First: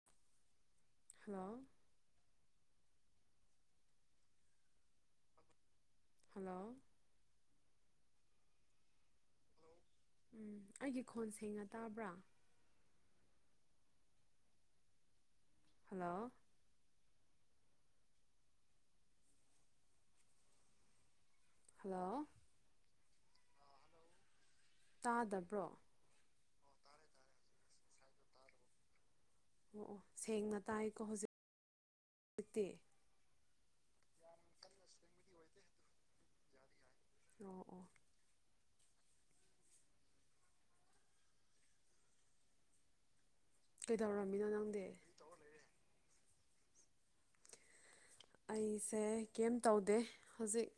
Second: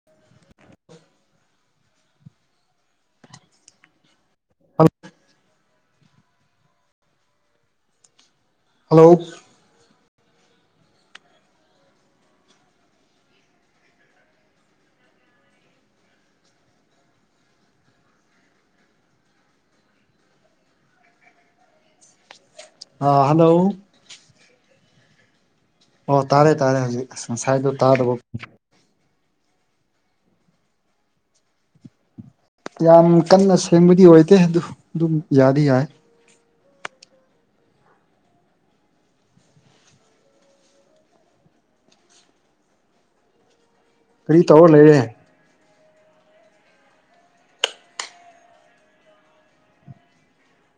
[inaudible] Hello [unintelligible] hello hello ꯎꯝ ꯑꯩꯒꯤ ꯈꯣꯟ ꯁꯦꯡꯅ ꯇꯥꯕ꯭ꯔꯥ ꯍꯜꯂꯣ ꯍꯜꯂꯣ ꯑꯥ ꯍꯜꯂꯣ ꯇꯥꯗꯕ꯭ꯔꯣ ꯑꯣ ꯇꯥꯔꯦ ꯇꯥꯔꯦ ꯍꯧꯖꯤꯛ ꯑꯁ ꯉꯁꯥꯏꯗꯨ ꯇꯥꯗꯕ ꯑꯣ ꯑꯣ ꯁꯦꯡꯅ ꯇꯥꯏꯀꯣ ꯍꯧꯖꯤꯛꯇꯤ ꯌꯥꯝ ꯀꯟꯅ ꯁꯦꯡꯕꯗꯤ ꯑꯣꯏꯗꯦ ꯑꯗꯨ ꯗꯨꯝ ꯌꯥꯗꯤ ꯌꯥꯏ ꯑꯣ ꯑꯣ ꯀꯔꯤ ꯀꯩꯗꯧꯔꯝꯃꯤꯅꯣ ꯇꯧꯔ ꯅꯪꯗꯤ ꯂꯩꯔꯦ ꯑꯩꯁꯦ ꯀꯩꯝ ꯇꯧꯗꯦ ꯍꯧꯖꯤꯛ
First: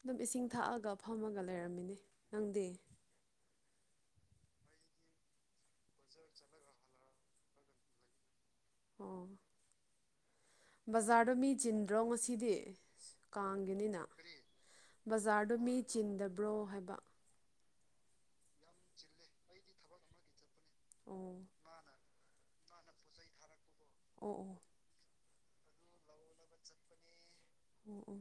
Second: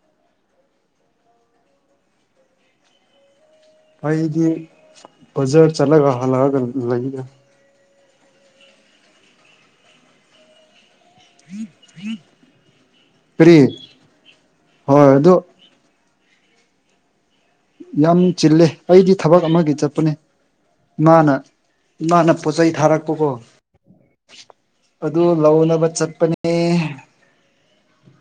ꯑꯗꯨꯝ ꯏꯁꯤꯡ ꯊꯛꯑꯒ ꯐꯝꯃꯒ ꯂꯩꯔꯝꯃꯤꯅꯦ ꯅꯪꯗꯦ ꯑꯩꯗꯤ ꯕꯖꯥꯔ ꯆꯠꯂꯒ ꯍꯜꯂꯛꯑꯒ ꯂꯩꯗ ꯑꯣ ꯕꯖꯥꯔ ꯗꯣ ꯃꯤ ꯆꯤꯟꯗ꯭ꯔꯣ ꯉꯁꯤꯗꯤ ꯀꯔꯤ ꯀꯥꯡꯒꯤꯅꯤꯅ ꯀꯔꯤ ꯍꯣꯏ ꯑꯗꯨ ꯕꯖꯥꯔꯗ ꯃꯤ ꯆꯤꯟꯗꯕ꯭ꯔꯣ ꯍꯥꯏꯕ꯫ ꯌꯥꯝ ꯆꯤꯜꯂꯦ ꯑꯩꯗꯤ ꯊꯕꯛ ꯑꯃꯒꯤ ꯆꯠꯄꯅꯦ ꯑꯣ ꯏꯃꯥꯅ ꯏꯃꯥꯅ ꯄꯣꯠꯆꯩ ꯊꯥꯔꯛꯄꯀꯣ ꯑꯣ ꯑꯣ ꯑꯗꯨ ꯂꯧꯅꯕ ꯆꯠꯄꯅꯦ꯫ ꯑꯣ ꯑꯣ꯫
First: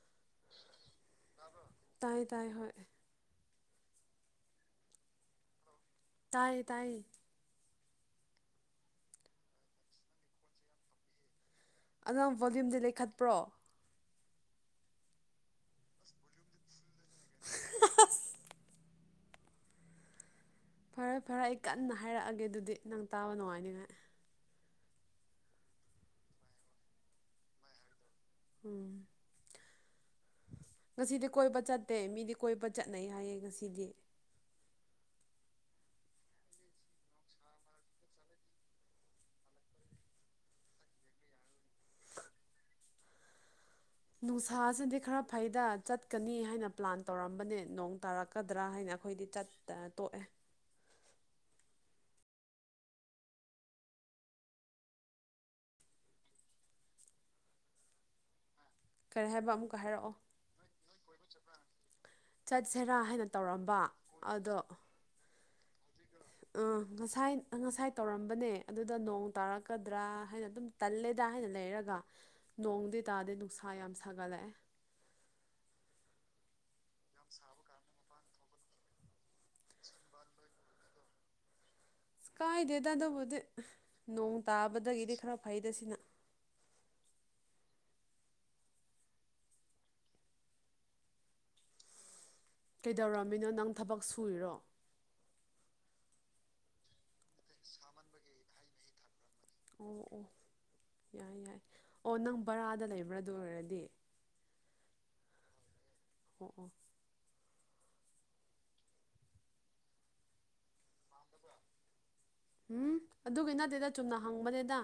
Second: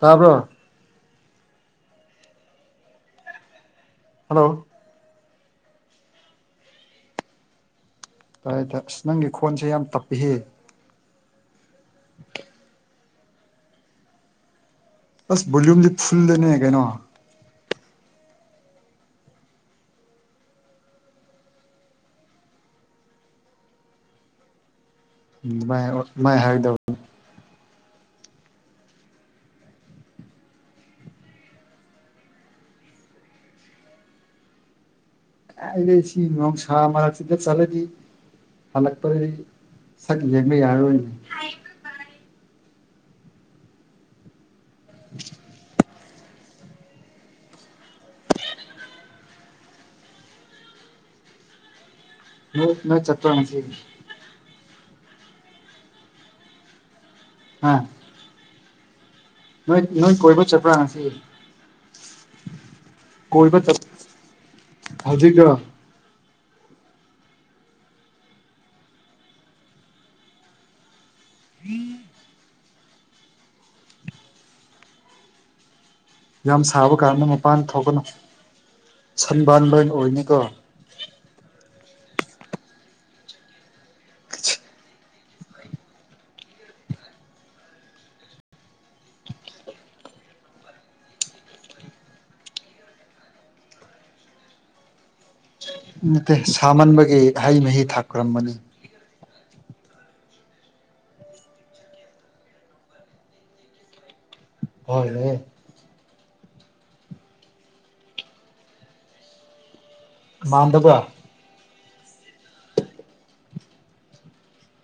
ꯇꯥꯕ꯭ꯔꯣ꯫ ꯇꯥꯕ꯭ꯔꯣ ꯇꯥꯏ ꯇꯥꯏ ꯍꯣꯏ꯫ ꯍꯜꯂꯣ꯫ ꯇꯥꯏꯌꯦ ꯇꯥꯏꯌꯦ꯫ ꯑꯗ ꯑꯁ ꯅꯪꯒꯤ ꯈꯣꯟꯁꯦ ꯌꯥꯝ ꯇꯞꯄꯤꯍꯦ꯫ ꯑꯗꯣ ꯅꯪ ꯕꯣꯂ꯭ꯌꯨꯝꯗꯤ ꯂꯩꯈꯠꯄ꯭ꯔꯣ꯫ ꯑꯁ ꯕꯣꯂ꯭ꯌꯨꯝꯗꯤ ꯐꯨꯜꯗꯅꯦ ꯀꯩꯅꯣ꫰꫰ ꯑꯁ꯫ ꯐꯔꯦ ꯐꯔꯦ ꯑꯩ ꯀꯟꯅ ꯍꯥꯏꯔꯛꯑꯒꯦ ꯑꯗꯨꯗꯤ ꯅꯪ ꯇꯥꯕ ꯅꯨꯡꯉꯥꯏꯅꯤꯡꯉꯥꯏ꯫ ꯎꯝ ꯗꯨꯃꯥꯏ ꯍꯥꯏꯑꯣꯠ ꯗꯨꯃꯥꯏ ꯍꯥꯏꯒꯗꯧꯕꯅꯤ ꯎꯝ꯫ ꯉꯁꯤꯗꯤ ꯀꯣꯏꯕ ꯆꯠꯇꯦ ꯃꯤꯗꯤ ꯀꯣꯏꯕ ꯆꯠꯅꯩ ꯍꯥꯏꯌꯦ ꯉꯁꯤꯗꯤ꯫ ꯀꯥꯏꯗꯩꯩ ꯁꯤ ꯅꯣꯡꯁ ꯃꯔꯛꯁꯤꯗ ꯆꯠꯂꯗꯤ꯫ ꯍꯜꯂꯛꯄꯗꯗꯤ ꯁꯛ ꯌꯦꯡꯕ ꯌꯥꯔꯔꯣꯏꯅꯦ꯫ ꯅꯨꯡꯁꯥꯁꯤꯗꯤ ꯈꯔ ꯐꯩꯗ ꯆꯠ꯫ ꯆꯠꯀꯅꯤ ꯍꯥꯏꯅ ꯄ꯭ꯂꯥꯟ ꯇꯧꯔꯝꯕꯅꯦ ꯅꯣꯡ ꯇꯥꯔꯛꯀꯗ꯭ꯔꯥ ꯍꯥꯏꯅ ꯑꯩꯈꯣꯏꯗꯤ ꯆꯠ ꯇ ꯇꯣꯛꯑꯦ꯫ ꯅꯣ ꯅꯪ ꯆꯠꯄꯔ ꯉꯁꯤ꯫ [inaudible] ꯍꯥ꯫ ꯀꯔꯤ ꯍꯥꯏꯕ ꯑꯃꯨꯛꯀ ꯅꯣꯏ ꯅꯣꯏ ꯍꯥꯏꯔꯛꯑꯣ꯫ ꯀꯣꯏꯕ ꯆꯠꯄ꯭ꯔꯥ ꯉꯁꯤ ꯆꯠꯁꯦꯔꯥ ꯍꯥꯏꯅ ꯇꯧꯔꯝꯕ ꯑꯗꯣ ꯍꯧꯖꯤꯛ ꯂꯣ꯫ ꯑꯥ ꯉꯁꯥꯏ ꯉꯁꯥꯏ ꯇꯧꯔꯝꯕꯅꯦ ꯑꯗꯨꯗ ꯅꯣꯡ ꯇꯥꯔꯛꯀꯗ꯭ꯔꯥ ꯍꯥꯏꯅ ꯑꯗꯨꯝ ꯇꯜꯂꯦꯗ ꯍꯥꯏꯅ ꯂꯩꯔꯒ ꯅꯣꯡꯗꯤ ꯇꯥꯗꯦ ꯅꯨꯡꯁꯥ ꯌꯥꯝ ꯁꯥꯒꯠꯂꯛꯑꯦ꯫ ꯌꯥꯝ ꯁꯥꯕ ꯀꯥꯟꯗ ꯃꯄꯥꯟ ꯊꯣꯛꯀꯅꯨ ꯁꯟꯕꯥꯟꯕꯔ꯭ꯟ ꯑꯣꯏꯅꯤꯀꯣ꯫ ꯑꯁ ꯀꯥꯏꯗꯦꯗ ꯑꯗꯨꯕꯨꯗꯤ ꯅꯣꯡ ꯇꯥꯕꯗꯒꯤꯗꯤ ꯈꯔ ꯐꯩꯗ ꯁꯤꯅ꯫ ꯀꯩꯗꯧꯔꯝꯃꯤꯅꯣ ꯅꯪ ꯊꯕꯛ ꯁꯨꯔꯤꯔꯣ꯫ ꯅꯠꯇꯦ ꯁꯥꯃꯟꯕꯒꯤ ꯍꯩ ꯃꯍꯤ ꯊꯥꯛꯀꯔꯝꯕꯅꯤ꯫ ꯑꯣ ꯑꯣ ꯌꯥꯏ ꯌꯥꯏ ꯑꯣ ꯅꯪ ꯕꯔꯥꯗ ꯂꯩꯕ꯭ꯔꯥ ꯑꯗꯨ ꯑꯣꯏꯔꯗꯤ꫰ ꯍꯣꯏ ꯂꯩꯌꯦ꯫ ꯑꯣꯑꯣ꯫ ꯃꯥꯟꯗꯕꯥꯔ꯫ ꯎꯝ ꯑꯗꯨꯒꯤ ꯅꯠꯇꯦꯗ ꯆꯨꯝꯅ ꯍꯪꯕꯅꯤꯗ꯫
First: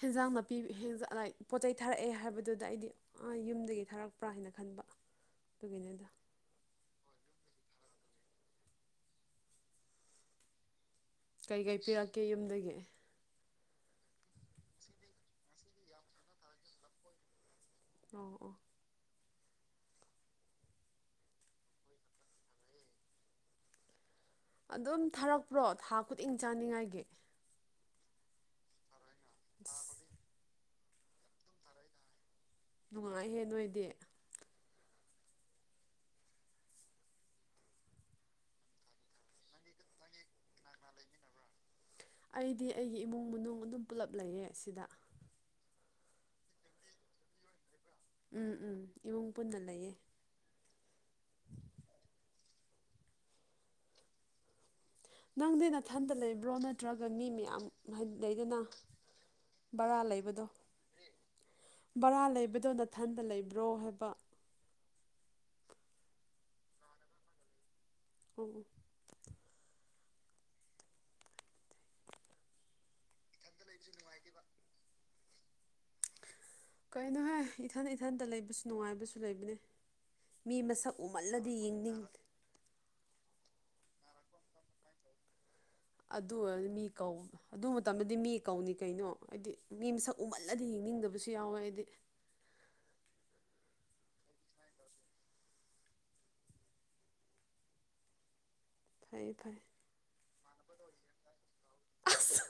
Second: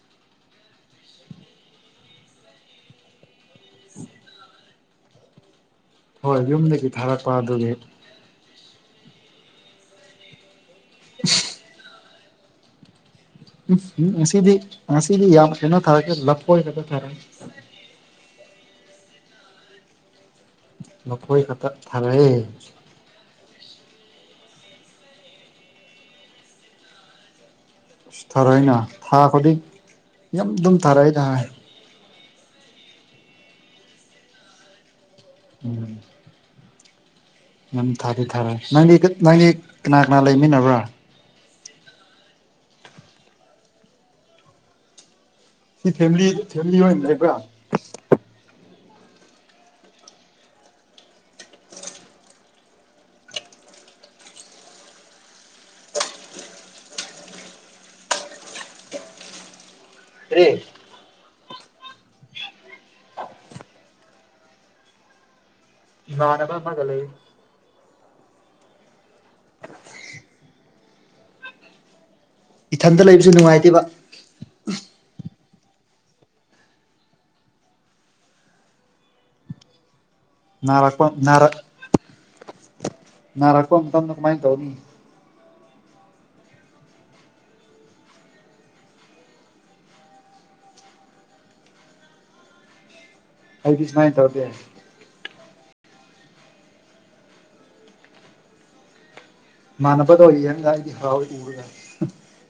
ꯍꯦꯟꯖꯥꯡ ꯅꯥꯄꯤ ꯍꯦꯟꯖꯥꯡ ꯂꯥꯏꯛ ꯄꯣ ꯆꯩ ꯊꯥꯔꯛꯑꯦ ꯍꯥꯏꯕꯗꯨꯗ ꯑꯩꯗꯤ꯫ ꯑ ꯌꯨꯝꯗꯒꯤ ꯊꯥꯔꯛꯄ꯭ꯔꯥ ꯍꯥꯏꯅ ꯈꯟꯕ ꯑꯗꯨꯒꯤꯅꯤꯗ꯫ ꯍꯣꯏ ꯌꯨꯝꯗꯒꯤ ꯊꯥꯔꯛꯄ ꯑꯗꯨꯅꯤ꯫ ꯀꯩꯀꯩ ꯄꯤꯔꯛꯀꯦ ꯌꯨꯝꯗꯒꯤ꯫ ꯎꯝ ꯉꯁꯤꯗꯤ ꯉꯁꯤꯗꯤ ꯌꯥꯝ ꯀꯩꯅꯣ ꯊꯥꯔꯛꯇꯦ ꯂꯐꯣꯏ ꯈꯛꯇ ꯊꯔꯛꯑꯦ꯫ ꯑꯣ ꯑꯣ꯫ ꯂꯐꯣꯏ ꯈꯛꯇ ꯊꯥꯔꯑꯦ꯫ ꯑꯗꯨꯝ ꯊꯥꯔꯛꯄ꯭ꯔꯣ ꯊꯥ ꯈꯨꯗꯤꯡ ꯆꯥꯅꯤꯡꯉꯥꯏꯒꯤ꯫ ꯏꯁ ꯊꯥꯔꯛꯏꯅ ꯊꯥ ꯈꯨꯗꯤꯡ ꯑꯁ ꯌꯥꯝ ꯗꯨꯝ ꯊꯥꯔꯛꯏꯅ꯫ ꯅꯨꯡꯉꯥꯏꯍꯦ ꯅꯣꯏꯗꯤ꯫ ꯎꯝ꯫ ꯅꯝ ꯊꯥꯗꯤ ꯊꯥꯔꯦ ꯅꯪꯗꯤ ꯅꯪꯗꯤ ꯀꯅꯥ ꯀꯅꯥ ꯂꯩꯃꯤꯟꯅꯕ꯭ꯔꯥ꯫ ꯑꯩꯗꯤ ꯑꯩꯒꯤ ꯏꯃꯨꯡ ꯃꯅꯨꯡ ꯑꯗꯨꯝ ꯄꯨꯜꯂꯞ ꯂꯩꯌꯦ ꯁꯤꯗ꯫ ꯁꯤ ꯐꯦꯃꯤꯂꯤ ꯐꯦꯃꯤꯂꯤ ꯑꯣꯏꯅ ꯂꯩꯕ꯭ꯔꯥ꯫ ꯎꯝ ꯎꯝ ꯏꯃꯨꯡ ꯄꯨꯟꯅ ꯂꯩꯌꯦ [inaudible] ꯅꯪꯗꯤ ꯅꯊꯟꯗ ꯂꯩꯕ꯭ꯔꯣ ꯅꯠꯇ꯭ꯔꯒ ꯃꯤ ꯃꯌꯥꯝ ꯍꯥꯏ ꯂꯩꯗꯅ ꯕꯔꯥ ꯂꯩꯕꯗꯣ ꯀꯔꯤ ꯕꯔꯥ ꯂꯩꯕꯗꯣ ꯅꯊꯟꯗ ꯂꯩꯕ꯭ꯔꯣ ꯍꯥꯏꯕ ꯏꯃꯥꯟꯅꯕ ꯑꯃꯒ ꯂꯩꯑꯦ ꯑꯣꯑꯣ ꯏꯊꯟꯗ ꯂꯩ ꯏꯊꯟꯇ ꯂꯩꯕꯁꯦ ꯅꯨꯡꯉꯥꯏꯇꯦꯕ ꯀꯩꯅꯣꯍꯦ ꯏꯊꯟ ꯏꯊꯟꯇ ꯂꯩꯕꯁꯨ ꯅꯨꯡꯉꯥꯏꯕꯁꯨ ꯂꯩꯕꯅꯦ ꯃꯤ ꯃꯁꯛ ꯎꯃꯜꯂꯗꯤ ꯌꯦꯡꯅꯤꯡ ꯅꯔꯛꯄ ꯃꯇꯝꯗ ꯀꯃꯥꯏ ꯇꯧꯅꯤ ꯑꯗꯨ ꯑꯣꯏꯔꯗꯤ ꯃꯤ ꯀꯧ ꯑꯗꯨ ꯃꯇꯝꯗꯗꯤ ꯃꯤ ꯀꯧꯅꯤ ꯀꯩꯅꯣ ꯍꯥꯏꯗꯤ ꯃꯤ ꯃꯁꯛ ꯎꯃꯜꯂꯗꯤ ꯌꯦꯡꯅꯤꯡꯗꯕꯁꯨ ꯌꯥꯎꯋꯦ ꯑꯩꯗꯤ ꯑꯩꯗꯤ ꯁꯨꯃꯥꯏ ꯇꯧꯗꯦ ꯐꯩ ꯐꯩ ꯏꯃꯥꯟꯅꯕꯗꯣ ꯌꯦꯡꯒ ꯑꯩꯗꯤ ꯍꯔꯥꯎꯏ ꯎꯕꯗ ꯑꯁ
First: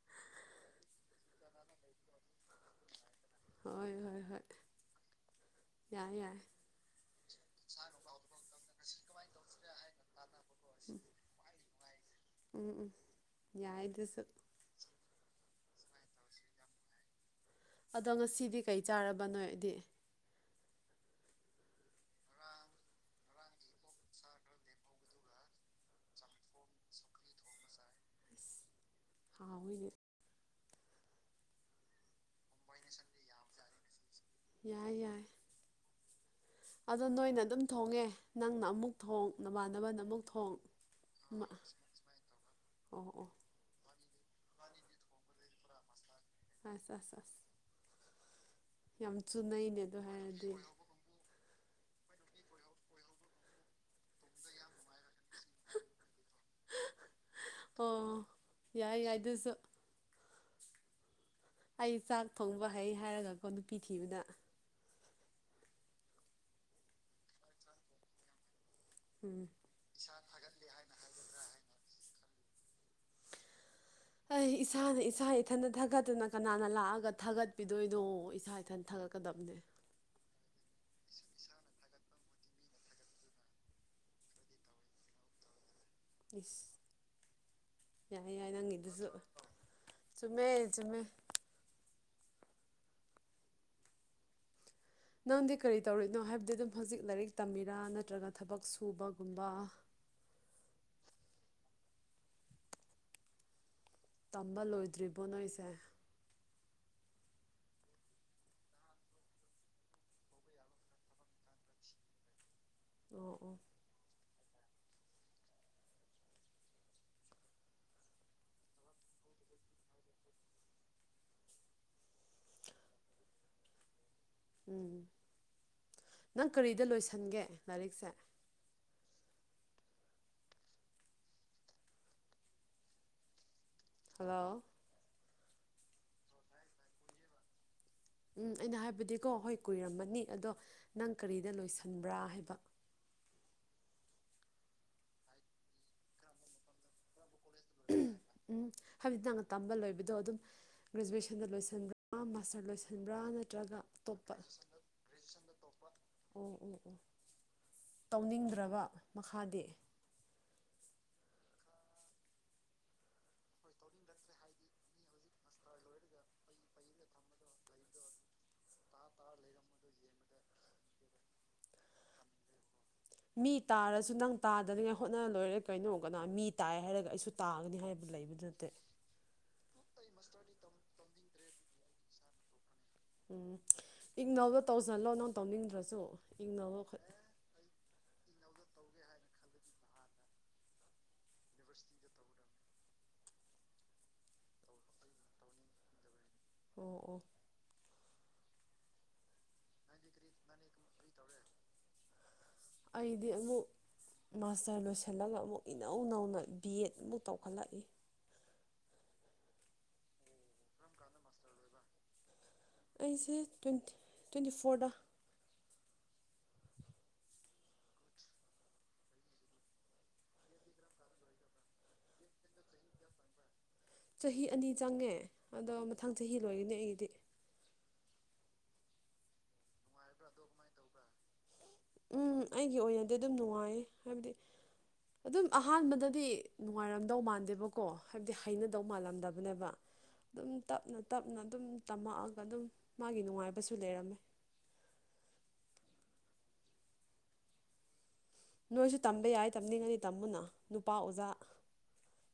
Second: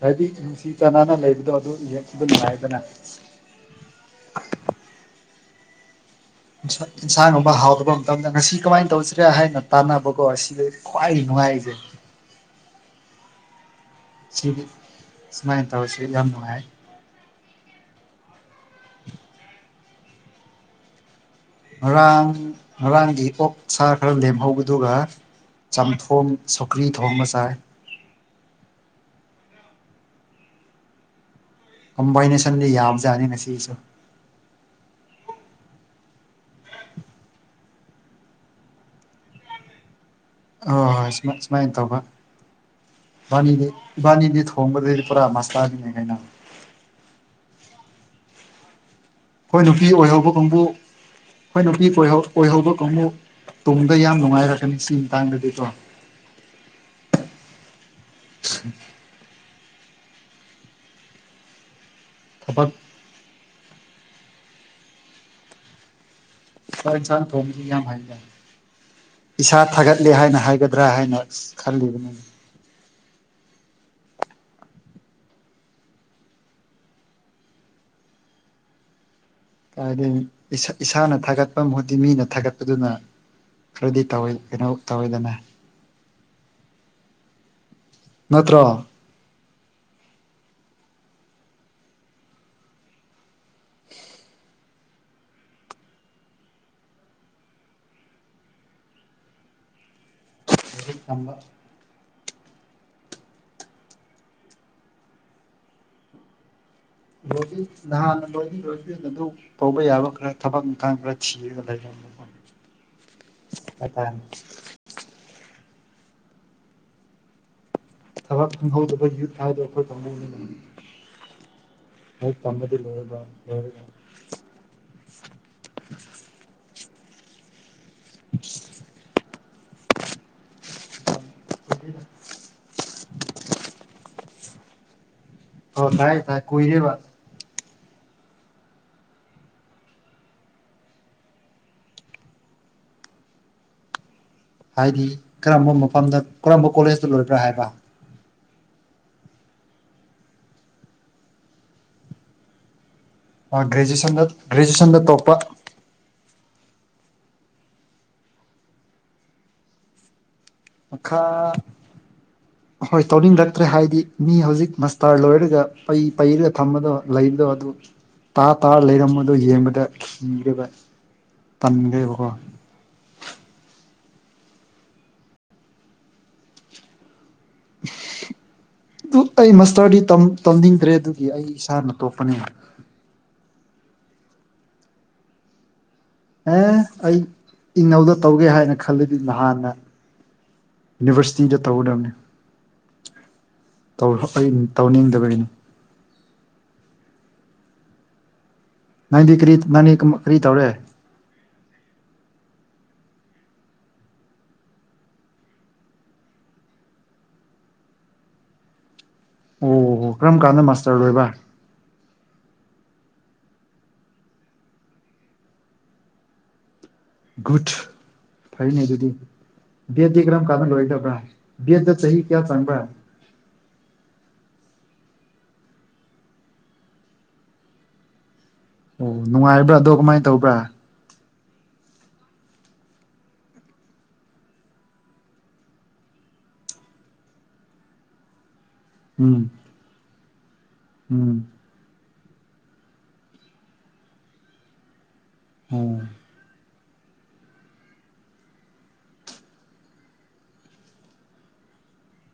ꯍꯥꯏꯗꯤ ꯅꯨꯡꯁꯤ ꯆꯥꯟꯅꯅ ꯂꯩꯕꯗꯣ ꯑꯗꯨ ꯌꯦꯡꯕ ꯅꯨꯡꯉꯥꯏꯗꯅ ꯍꯣꯏ ꯍꯣꯏ ꯍꯣꯏ ꯌꯥꯏ ꯌꯥꯏ ꯏꯟꯁꯥꯡꯒꯨꯝꯕ ꯍꯥꯎꯗꯕ ꯃꯇꯝꯗ ꯉꯁꯤ ꯀꯃꯥꯏꯅ ꯇꯧꯁꯤꯔꯦ ꯍꯥꯏꯅ ꯇꯥꯟꯅꯕꯀꯣ ꯁꯤ ꯈ꯭ꯋꯥꯏ ꯅꯨꯡꯉꯥꯏꯔꯤꯁꯦ ꯎꯝ ꯎꯝ ꯌꯥꯏꯗꯨꯁꯨ ꯑꯩꯗꯤ ꯁꯨꯃꯥꯏꯅ ꯇꯧꯁꯤ ꯌꯥꯝ ꯅꯨꯡꯉꯥꯏ ꯑꯗꯣ ꯉꯁꯤꯗꯤ ꯀꯩ ꯆꯥꯔꯕ ꯅꯣꯏꯗꯤ ꯉꯔꯥꯡ ꯉꯔꯥꯡꯒꯤ ꯑꯣꯛ ꯁꯥ ꯈꯔ ꯂꯦꯝꯍꯧꯕ ꯑꯗꯨꯒ ꯆꯝꯊꯣꯡ ꯁꯧꯒ꯭ꯔꯤ ꯊꯣꯡꯕ ꯆꯥꯏ ꯑꯁ ꯍꯥꯎꯋꯤꯅꯦ ꯀꯝꯕꯥꯏꯅꯦꯁꯟꯗꯤ ꯌꯥꯝꯕꯖꯥꯠꯅꯤ ꯉꯁꯤꯁꯨ ꯌꯥꯏ ꯌꯥꯏ ꯑꯗꯣ ꯅꯣꯏꯅ ꯑꯗꯨꯝ ꯊꯣꯡꯉꯦ ꯅꯪꯅ ꯑꯃꯨꯛ ꯊꯣꯡ ꯅꯃꯥꯟꯅꯕꯅ ꯑꯃꯨꯛ ꯊꯣꯡ ꯍꯣꯏ ꯍꯣꯏ ꯁꯨꯃꯥꯏ ꯃꯥ ꯁꯨꯃꯥꯏꯅ ꯇꯧꯕ ꯑꯣ ꯑꯣ ꯏꯕꯥꯅꯤꯗꯤ ꯏꯕꯥꯅꯤꯗꯤ ꯊꯣꯡꯕꯗꯗꯤ ꯄꯨꯔꯥ ꯃꯥꯁꯇꯔꯅꯤ ꯀꯩꯅꯣ ꯑꯁ ꯑꯁ ꯑꯁ ꯌꯥꯝ ꯑꯩꯈꯣꯏ ꯆꯨꯅꯩꯅꯦ ꯅꯨꯄꯤ ꯑꯗꯨ ꯑꯣꯏꯍꯧꯕ ꯍꯥꯏꯔꯗꯤ ꯀꯥꯡꯕꯨ ꯑꯈꯣꯏ ꯅꯨꯄꯤ ꯑꯣꯏꯍꯧꯗꯧ ꯀꯥꯡꯕꯨ ꯇꯨꯡꯗ ꯌꯥꯝ ꯅꯨꯡꯉꯥꯏꯔꯛꯀꯅꯤ ꯁꯤꯒꯤ ꯃꯇꯥꯡꯗꯗꯤꯀꯣ ꯑꯣ ꯌꯥꯏ ꯌꯥꯏ ꯑꯗꯨꯁꯨ ꯑꯩ ꯆꯥꯛ ꯊꯣꯡꯕ ꯊꯕꯛ ꯍꯩ ꯍꯥꯏꯔꯒꯀꯣ ꯅꯨꯄꯤ ꯊꯤꯕꯅ ꯆꯥꯛ ꯏꯟꯁꯥꯟ ꯊꯣꯡꯕꯗꯤ ꯌꯥꯝ ꯍꯩꯗ ꯎꯝ ꯏꯁꯥ ꯊꯥꯒꯠꯂꯦ ꯍꯥꯏꯅ ꯍꯥꯏꯒꯗ꯭ꯔꯥ ꯍꯥꯏꯅ ꯈꯜꯂꯤꯕꯅꯤꯅꯦ [inaudible] ꯑꯩ ꯏꯁꯥꯅ ꯏꯁꯥ ꯏꯊꯟꯇ ꯊꯥꯒꯠꯇꯅ ꯀꯅꯥꯅ ꯂꯥꯛꯑꯒ ꯊꯥꯒꯠꯄꯤꯗꯣꯏꯅꯣ ꯏꯁꯥ ꯏꯊꯟ ꯊꯥꯒꯠ ꯀꯥꯗꯕꯅꯦ ꯍꯥꯏꯗꯤ ꯏꯁꯥꯅ ꯊꯥꯒꯠꯄ ꯃꯍꯨꯠꯇꯤ ꯃꯤꯅ ꯊꯥꯒꯠꯄꯗꯨꯅ ꯈꯔꯗꯤ ꯇꯧꯋꯦ ꯀꯩꯅꯣꯝ ꯇꯧꯋꯦꯗꯅ ꯏꯁ ꯌꯥꯏ ꯌꯥꯏ ꯅꯠꯇ꯭ꯔꯣ ꯅꯪꯒꯤꯗꯨꯁꯨ ꯆꯨꯝꯃꯦ ꯆꯨꯝꯃꯦ ꯅꯪꯗꯤ ꯀꯔꯤ ꯇꯧꯔꯤꯅꯣ ꯍꯥꯏꯕꯗꯤ ꯑꯗꯨꯝ ꯍꯧꯖꯤꯛ ꯂꯥꯏꯔꯤꯛ ꯇꯝꯃꯤꯔꯥ ꯅꯠꯇ꯭ꯔꯒ ꯊꯕꯛ ꯁꯨꯕꯒꯨꯝꯕ ꯂꯥꯏꯔꯤꯛ ꯇꯝꯕ ꯇꯝꯕ ꯂꯣꯏꯗ꯭ꯔꯤꯕꯣ ꯅꯣꯏꯁꯦ ꯂꯣꯏꯗ꯭ꯔꯤ ꯅꯍꯥꯟꯅ ꯂꯣꯏꯗꯤ ꯂꯣꯏꯗ꯭ꯔꯤꯉꯩꯗ ꯑꯗꯨꯝ ꯇꯧꯕ ꯌꯥꯕ ꯈꯔ ꯊꯕꯛ ꯏꯪꯈꯥꯡ ꯈꯔ ꯊꯤꯔꯒ ꯂꯩꯔꯝꯃꯦ ꯑꯣ ꯑꯣ [unintelligible] ꯊꯕꯛ ꯐꯪꯍꯧꯗꯕ ꯌꯨꯠ ꯍꯥꯏꯕꯗꯨ ꯑꯩꯈꯣꯏ ꯀꯥꯡꯕꯨꯅꯤꯅꯦ ꯂꯥꯏꯔꯤꯛ ꯇꯝꯕꯗꯤ ꯂꯣꯏꯔꯒ ꯂꯣꯏꯔꯒ ꯎꯝ ꯅꯪ ꯀꯔꯤꯗ ꯂꯣꯏꯁꯟꯒꯦ ꯂꯥꯏꯔꯤꯛꯁꯦ [unintelligible] [unintelligible] ꯍꯜꯂꯣ ꯑꯣ ꯇꯥꯏ ꯇꯥꯏ ꯀꯨꯏꯔꯦꯕ ꯎꯝ ꯑꯩꯅ ꯍꯥꯏꯕꯗꯤꯀꯣ ꯍꯣꯏ ꯀꯨꯏꯔꯝꯃꯅꯤ ꯑꯗꯣ ꯅꯪ ꯀꯔꯤꯗ ꯂꯣꯏꯁꯟꯕ꯭ꯔꯥ ꯍꯥꯏꯕ ꯍꯥꯏꯗꯤ ꯀꯔꯝꯕ ꯃꯐꯝꯗ ꯀꯔꯝꯕ ꯀꯣꯂꯦꯖꯇ ꯂꯣꯏꯕ꯭ꯔꯥ ꯍꯥꯏꯕ ꯎꯝ ꯑꯝ ꯍꯥꯏꯕꯗꯤ ꯅꯪꯅ ꯇꯝꯕ ꯂꯣꯏꯕꯗꯣ ꯑꯗꯨꯝ ꯒ꯭ꯔꯦꯖꯨꯌꯦꯁꯟꯗ ꯂꯣꯏꯁꯤꯟꯕ꯭ꯔꯥ ꯃꯥꯁꯇꯔ ꯂꯣꯏꯁꯤꯟ ꯁꯟꯕ꯭ꯔꯥꯅ ꯑ ꯒ꯭ꯔꯦꯖꯨꯑꯦꯁꯟꯗ ꯒ꯭ꯔꯦꯖꯨꯑꯁꯟ ꯇꯣꯛꯄ ꯑꯣ ꯑꯣ ꯑꯣ ꯇꯧꯅꯤꯡꯗ꯭ꯔꯕ ꯃꯈꯥꯗꯤ ꯃꯈꯥ [inaudible] ꯍꯣꯏ ꯇꯧꯅꯤꯡꯂꯛꯇ꯭ꯔꯦ ꯍꯥꯏꯗꯤ ꯃꯤ ꯍꯧꯖꯤꯛ ꯃꯁꯇꯔ ꯂꯣꯏꯔꯒ ꯄꯩ ꯄꯩꯔꯒ ꯊꯝꯕꯗꯣ ꯂꯩꯕꯗꯣ ꯑꯗꯨ ꯇꯥ ꯇꯥꯔ ꯂꯩꯔꯝꯕꯗꯣ ꯌꯦꯡꯕꯗ ꯈꯤꯔꯦꯕ ꯇꯟꯈ꯭ꯔꯦꯕꯀꯣ ꯃꯤ ꯇꯥꯔꯁꯨ ꯅꯪ ꯇꯥꯗꯅꯤꯉꯥꯏ ꯍꯣꯠꯅ ꯂꯣꯏꯔꯦ ꯀꯩꯅꯣ ꯀꯅꯥ ꯃꯤ ꯇꯥꯏ ꯍꯥꯏꯔꯒ ꯑꯩꯁꯨ ꯇꯥꯒꯅꯤ ꯍꯥꯏꯕ ꯂꯩꯕ ꯅꯠꯇꯦ [unintelligible] ꯇꯧꯅꯤꯡꯗ꯭ꯔꯦ ꯑꯗꯨꯒꯤ ꯑꯩ ꯏꯁꯥꯅ ꯇꯣꯛꯄꯅꯤ ꯎꯝ ꯏꯒꯅꯧꯗ ꯇꯧꯁꯤꯜꯂꯣ ꯅꯪ ꯇꯧꯅꯤꯡꯗ꯭ꯔꯁꯨ ꯑꯦ ꯏꯛꯅꯧꯗ ꯈꯛ ꯑꯩ ꯏꯅꯧꯗ ꯇꯧꯒꯦ ꯍꯥꯏꯅ ꯈꯟꯂꯗꯤ ꯅꯍꯥꯟꯅ ꯌꯨꯅꯤꯕꯔꯁꯤꯇꯤꯗ ꯇꯧꯒꯗꯕꯅꯦ ꯇꯧꯔꯣ ꯑꯩꯅ ꯇꯧꯅꯤꯡꯗꯕꯒꯤꯅꯤ ꯑꯣ ꯑꯣ ꯅꯪꯗꯤ ꯀꯔꯤ ꯅꯪꯗꯤ ꯀꯔꯤ ꯇꯧꯔꯦ [unintelligible] ꯑꯩꯗꯤ ꯑꯃꯨꯛ ꯃꯥꯁꯇꯔ ꯂꯣꯏꯁꯤꯜꯂꯒ ꯑꯃꯨꯛ ꯏꯅꯧ ꯅꯧꯅ ꯕꯤ ꯑꯦꯠ ꯑꯃꯨꯛ ꯇꯧꯈꯠꯂꯛꯏ ꯑꯣ ꯍꯣ ꯀꯔꯝ ꯀꯥꯟꯗ ꯃꯥꯁꯇꯔ ꯂꯣꯏꯕ ꯑꯩꯁꯦ ꯇ꯭ꯋꯦꯟ ꯇ꯭ꯋꯦꯟꯇꯤ ꯐꯣꯔꯗ ꯒꯨꯗ ꯐꯩꯅꯦ ꯑꯗꯨꯗꯤ ꯕꯦꯠꯇꯤ ꯀꯔꯝ ꯀꯥꯟꯗ ꯂꯣꯏꯒꯗꯕ꯭ꯔꯥ ꯕꯦꯠꯇ ꯆꯍꯤ ꯀꯌꯥ ꯆꯪꯕ꯭ꯔꯥ ꯆꯍꯤ ꯑꯅꯤ ꯆꯪꯉꯦ ꯑꯗꯣ ꯃꯊꯪ ꯆꯍꯤ ꯂꯣꯏꯒꯅꯤ ꯑꯩꯒꯤꯗꯤ꯫ ꯑꯣ ꯅꯨꯡꯉꯥꯏꯕ꯭ꯔꯥ ꯑꯗꯣ ꯀꯃꯥꯏ ꯇꯧꯕ꯭ꯔꯥ ꯎꯝ ꯑꯩꯒꯤ ꯑꯣꯏꯅꯗꯤ ꯑꯗꯨꯝ ꯅꯨꯡꯉꯥꯏꯌꯦ ꯍꯥꯏꯕꯗꯤ ꯑꯗꯨꯝ ꯑꯍꯥꯟꯕꯗꯗꯤ ꯅꯨꯡꯉꯥꯏꯔꯝꯗꯧ ꯃꯥꯟꯗꯦꯕꯀꯣ ꯍꯥꯏꯕꯗꯤ ꯍꯩꯅꯗꯧ ꯎꯝ ꯃꯥꯜꯂꯝꯗꯕꯅꯦꯕ ꯑꯗꯨꯝ ꯇꯞꯅ ꯎꯝ ꯇꯞꯅ ꯑꯗꯨꯝ ꯇꯝꯃꯛꯑꯒ ꯑꯗꯨꯝ ꯃꯥꯒꯤ ꯅꯨꯡꯉꯥꯏꯕꯁꯨ ꯂꯩꯔꯝꯃꯦ ꯎꯝ ꯅꯣꯏꯁꯨ ꯇꯝꯕ ꯌꯥꯏ ꯇꯝꯅꯤꯡꯉꯅꯤ ꯇꯝꯃꯨꯅ ꯅꯨꯄꯥ ꯑꯣꯖꯥ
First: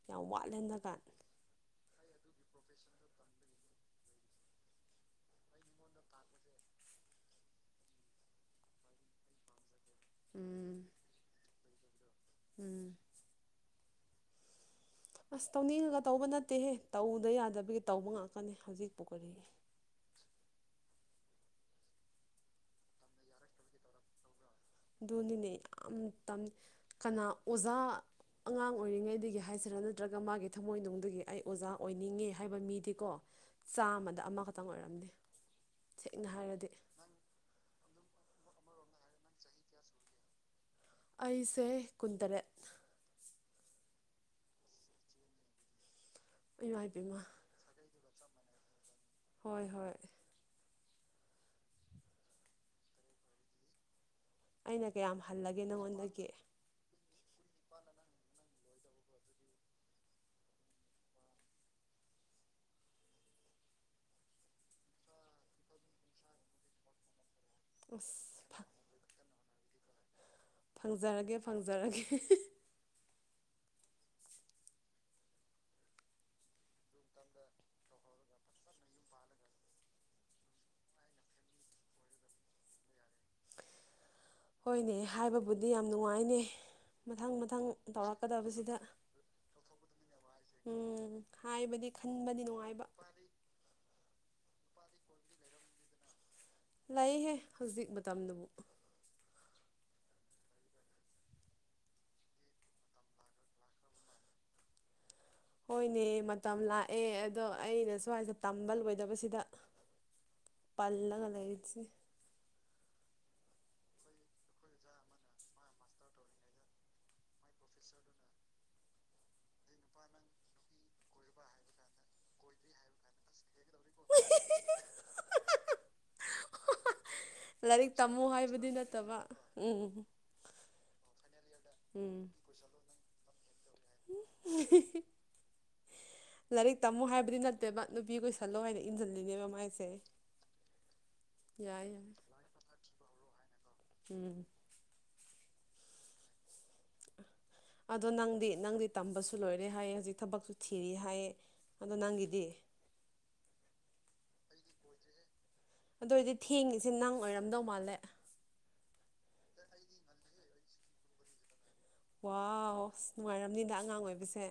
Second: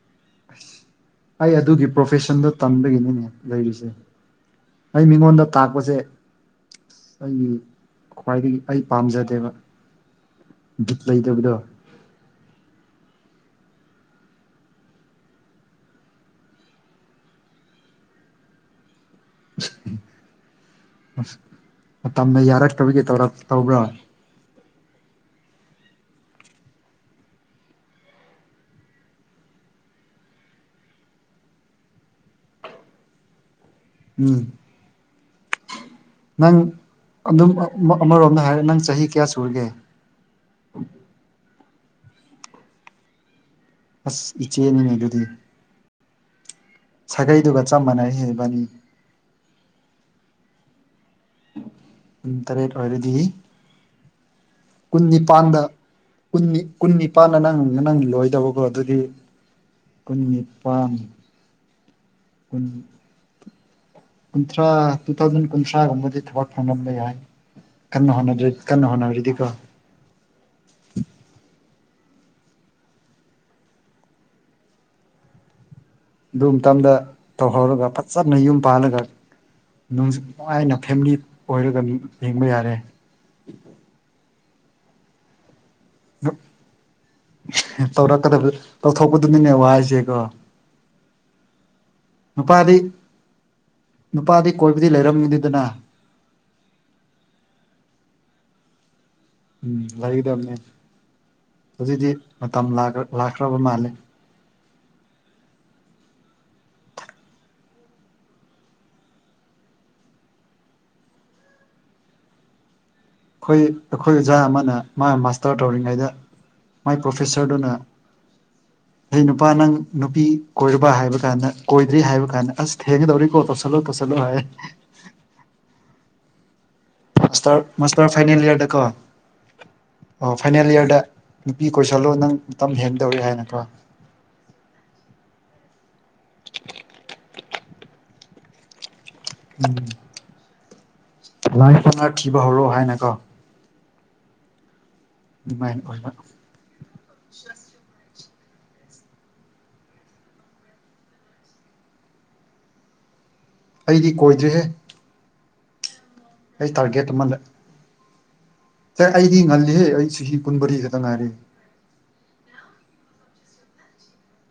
ꯌꯥꯝ ꯋꯥꯠꯂꯦ ꯍꯟꯗꯛꯀꯥꯟ ꯑꯩ ꯑꯗꯨꯒꯤ ꯄ꯭ꯔꯣꯐꯦꯁꯟꯗꯣ ꯇꯟꯕꯒꯤꯅꯤꯅꯦ ꯂꯩꯔꯤꯁꯦ ꯑꯩ ꯃꯤꯉꯣꯟꯗ ꯇꯥꯛꯄꯁꯦ ꯑꯩꯒꯤ ꯈ꯭ꯋꯥꯏꯗꯒꯤ ꯑꯩ ꯄꯥꯝꯖꯗꯦꯕ ꯎꯝ ꯕꯤꯠ ꯂꯩꯇꯕꯗꯣ ꯎꯝ ꯑꯁ ꯇꯧꯅꯤꯡꯉꯒ ꯇꯧꯕ ꯅꯠꯇꯦꯍꯦ ꯇꯧꯗ ꯌꯥꯗꯕꯒꯤ ꯇꯧꯕ ꯉꯥꯛꯇꯅꯦ ꯍꯧꯖꯤꯛꯄꯨ ꯀꯔꯤ [unintelligible] ꯃꯇꯝꯅ ꯌꯥꯔꯛꯇꯕꯒꯤ ꯇꯧꯔꯛ ꯇꯧꯕ꯭ꯔꯥ ꯑꯗꯨꯅꯤꯅꯦ ꯌꯥꯝ ꯇꯟ ꯀꯅꯥ ꯑꯣꯖꯥ ꯑꯉꯥꯡ ꯑꯣꯏꯔꯤꯉꯩꯗꯒꯤ ꯍꯥꯏꯁꯤꯔ ꯅꯠꯇ꯭ꯔꯒ ꯃꯥꯒꯤ ꯊꯃꯣꯏꯅꯨꯡꯗꯒꯤ ꯑꯩ ꯑꯣꯖꯥ ꯑꯣꯏꯅꯤꯡꯉꯦ ꯍꯥꯏꯕ ꯃꯤꯗꯤꯀꯣ ꯆꯥꯝꯃꯗ ꯎꯝ ꯑꯃꯈꯛꯇꯪ ꯑꯣꯏꯔꯝꯅꯤ ꯁꯦꯡꯅ ꯍꯥꯏꯔꯗꯤ ꯅꯪ ꯑꯗꯨꯝ ꯑꯃꯔꯣꯝꯗ ꯍꯥꯏꯔ ꯅꯪ ꯆꯍꯤ ꯀꯌꯥ ꯁꯨꯔꯒꯦ꯫ ꯑꯩꯁꯦ ꯀꯨꯟꯇꯔꯦꯠ꯫ ꯑꯁ ꯏꯆꯦꯅꯤꯅꯦ ꯑꯗꯨꯗꯤ꯫ ꯏꯃꯥꯏ ꯄꯦꯝꯃ ꯁꯥꯒꯩꯗꯨꯒ ꯆꯞ ꯃꯥꯟꯅꯩꯍꯦ ꯏꯕꯥꯅꯤ꯫ ꯍꯣꯏ ꯍꯣꯏ꯫ ꯀꯨꯟꯇꯔꯦꯠ ꯑꯣꯏꯔꯗꯤ꯫ ꯑꯩꯅ ꯀꯨꯟ ꯀꯌꯥꯝ ꯅꯤꯄꯥꯟꯗ ꯍꯜꯂꯒꯦ ꯅꯪꯉꯣꯟꯗꯒꯤ ꯀꯨꯟꯅꯤ꯫ ꯀꯨꯟ ꯅꯤꯄꯥꯟꯅ ꯅꯪ ꯅꯪ ꯂꯣꯏꯒꯗꯕꯀꯣ ꯑꯗꯨꯗꯤ ꯀꯨꯟ ꯅꯤꯄꯥꯟ꯫ ꯀꯨꯟ꯫ ꯀꯨꯟꯊ꯭ꯔꯥ ꯇꯨ ꯊꯥꯎꯖꯟ ꯀꯨꯟꯊ꯭ꯔꯥ ꯒꯨꯝꯕꯗꯤ ꯊꯕꯛ ꯐꯪꯂꯝꯕ ꯌꯥꯏ꯫ ꯀꯟꯅ ꯍꯣꯠꯅꯗ꯭ꯔꯤ ꯑꯁ ꯀꯟꯅ ꯍꯣꯠꯅꯔꯤꯗꯤꯀꯣ꯫ ꯐꯪꯖꯔꯒꯦ ꯐꯪꯖꯔꯒꯦ꯫ [inaudible] ꯑꯗꯨ ꯃꯇꯝꯗ ꯇꯧꯍꯧꯔꯒ ꯆꯞꯅ ꯌꯨꯝ ꯄꯥꯜꯂꯒ ꯅꯨꯡꯉꯥꯏꯅ ꯐꯦꯃꯤꯂꯤ ꯑꯣꯏꯔꯒ ꯌꯦꯡꯕ ꯌꯥꯔꯦ ꯍꯣꯏꯅꯦ ꯍꯥꯏꯕꯕꯨꯗꯤ ꯌꯥꯝ ꯅꯨꯡꯉꯥꯏꯅꯦ ꯃꯊꯪ ꯃꯊꯪ ꯇꯧꯔꯛꯀꯗꯕꯁꯤꯗ ꯃꯤꯅꯦ ꯋꯥꯁꯦ ꯀꯣ ꯎꯝ ꯍꯥꯏꯕꯗꯤ ꯈꯟꯕꯗꯤ ꯅꯨꯄꯥꯗꯤ ꯅꯨꯡꯉꯥꯏꯕ ꯅꯨꯄꯥꯗꯤ ꯀꯣꯏꯕꯗꯤ ꯂꯩꯔꯝꯒꯅꯤꯗꯅ ꯂꯩꯍꯦ ꯍꯧꯖꯤꯛ ꯃꯇꯝꯗꯨꯕꯨ ꯎꯝ ꯂꯩꯒꯗꯕꯅꯦ ꯍꯨꯖꯤꯛꯇꯤ ꯃꯇꯝ ꯂꯥꯛꯈ꯭ꯔꯕ ꯃꯥꯜꯂꯦ꯫ ꯍꯣꯏꯅꯦ ꯃꯇꯝ ꯂꯥꯛꯑꯦ ꯑꯗꯣ ꯑꯩꯅ ꯁ꯭ꯋꯥꯏꯁꯦ ꯇꯝꯕ ꯂꯣꯏꯗꯕꯁꯤꯗ꯫ ꯄꯜꯂꯒ ꯂꯩꯥꯆꯤꯅꯤ꯫ ꯑꯩꯈꯣꯏ ꯑꯩꯈꯣꯏ ꯑꯣꯖꯥ ꯑꯃꯅ ꯃꯥ ꯃꯥꯁꯇꯔ ꯇꯧꯔꯤꯉꯩꯗ꯫ ꯃꯥꯏ ꯄ꯭ꯔꯣꯐꯦꯁꯔꯗꯨꯅ ꯍꯩ ꯅꯨꯄꯥ ꯅꯪ ꯅꯨꯄꯤ꯫ ꯀꯣꯏꯔꯕ ꯍꯥꯏꯕ ꯀꯥꯟꯗ ꯀꯣꯏꯗ꯭ꯔꯤ ꯍꯥꯏꯕ ꯀꯥꯟꯗ ꯑꯁ ꯊꯦꯡꯒꯗꯧꯔꯦ꯫ ꯃꯥꯁꯇꯔ ꯂꯥꯏꯔꯤꯛ ꯃꯥꯁꯇꯔ ꯇꯝꯃꯨ ꯐꯥꯏꯅꯦꯜ ꯍꯥꯏꯕꯗꯤ ꯏꯌꯥꯔꯗꯀꯣ ꯅꯠꯇꯕ ꯎꯝ꯫ ꯑꯣ ꯐꯥꯏꯅꯦꯜ ꯏꯌꯥꯔꯗ ꯅꯨꯄꯤ ꯀꯣꯏꯁꯜꯂꯣ ꯎꯝ ꯅꯪ ꯃꯇꯝ ꯍꯦꯟꯗꯧꯔꯦ ꯍꯥꯏꯅꯀꯣ꯫ ꯂꯥꯏꯔꯤꯛ ꯇꯝꯃꯨ ꯍꯥꯏꯕꯗꯤ ꯅꯠꯇꯦꯕ ꯅꯨꯄꯤ ꯀꯣꯏ ꯊꯠꯂꯣ ꯍꯥꯏꯅ ꯏꯟꯁꯤꯜꯂꯤꯅꯦꯕ ꯃꯥꯏꯁꯦ ꯂꯥꯏ ꯌꯥꯏ ꯌꯥꯏ ꯐꯅ ꯊꯤꯕ ꯍꯧꯔꯛꯑꯣ ꯍꯥꯏꯅ ꯀꯣ ꯎꯝ ꯃꯥꯏ ꯑꯣꯏꯕ ꯑꯗꯣ ꯅꯪꯗꯤ ꯅꯪꯗꯤ ꯇꯝꯕꯁꯨ ꯂꯣꯏꯔꯦ ꯍꯥꯏꯌꯦ ꯍꯧꯖꯤꯛ ꯊꯕꯛꯁꯨ ꯊꯤꯔꯤ ꯍꯥꯏꯌꯦ ꯑꯗꯣ ꯅꯪꯒꯤꯗꯤ ꯑꯩꯗꯤ ꯀꯣꯏꯗ꯭ꯔꯤꯍꯦ ꯑꯗꯨ ꯑꯣꯏꯔꯗꯤ ꯑꯩ ꯊꯦꯡꯉꯁꯤꯦ ꯅꯪ ꯑꯣꯏꯔꯝꯗꯧ ꯃꯥꯜꯂꯦ ꯁ ꯑꯩꯗꯤ ꯉꯜꯂꯤꯍꯦ ꯑꯩ ꯆꯍꯤ ꯀꯨꯟꯃꯔꯤ ꯈꯛꯇ ꯉꯥꯏꯔꯦ ꯋꯥꯁ ꯅꯨꯡꯉꯥꯏꯔꯝꯅꯤꯗ ꯑꯉꯥꯡ ꯑꯣꯏꯕꯁꯦ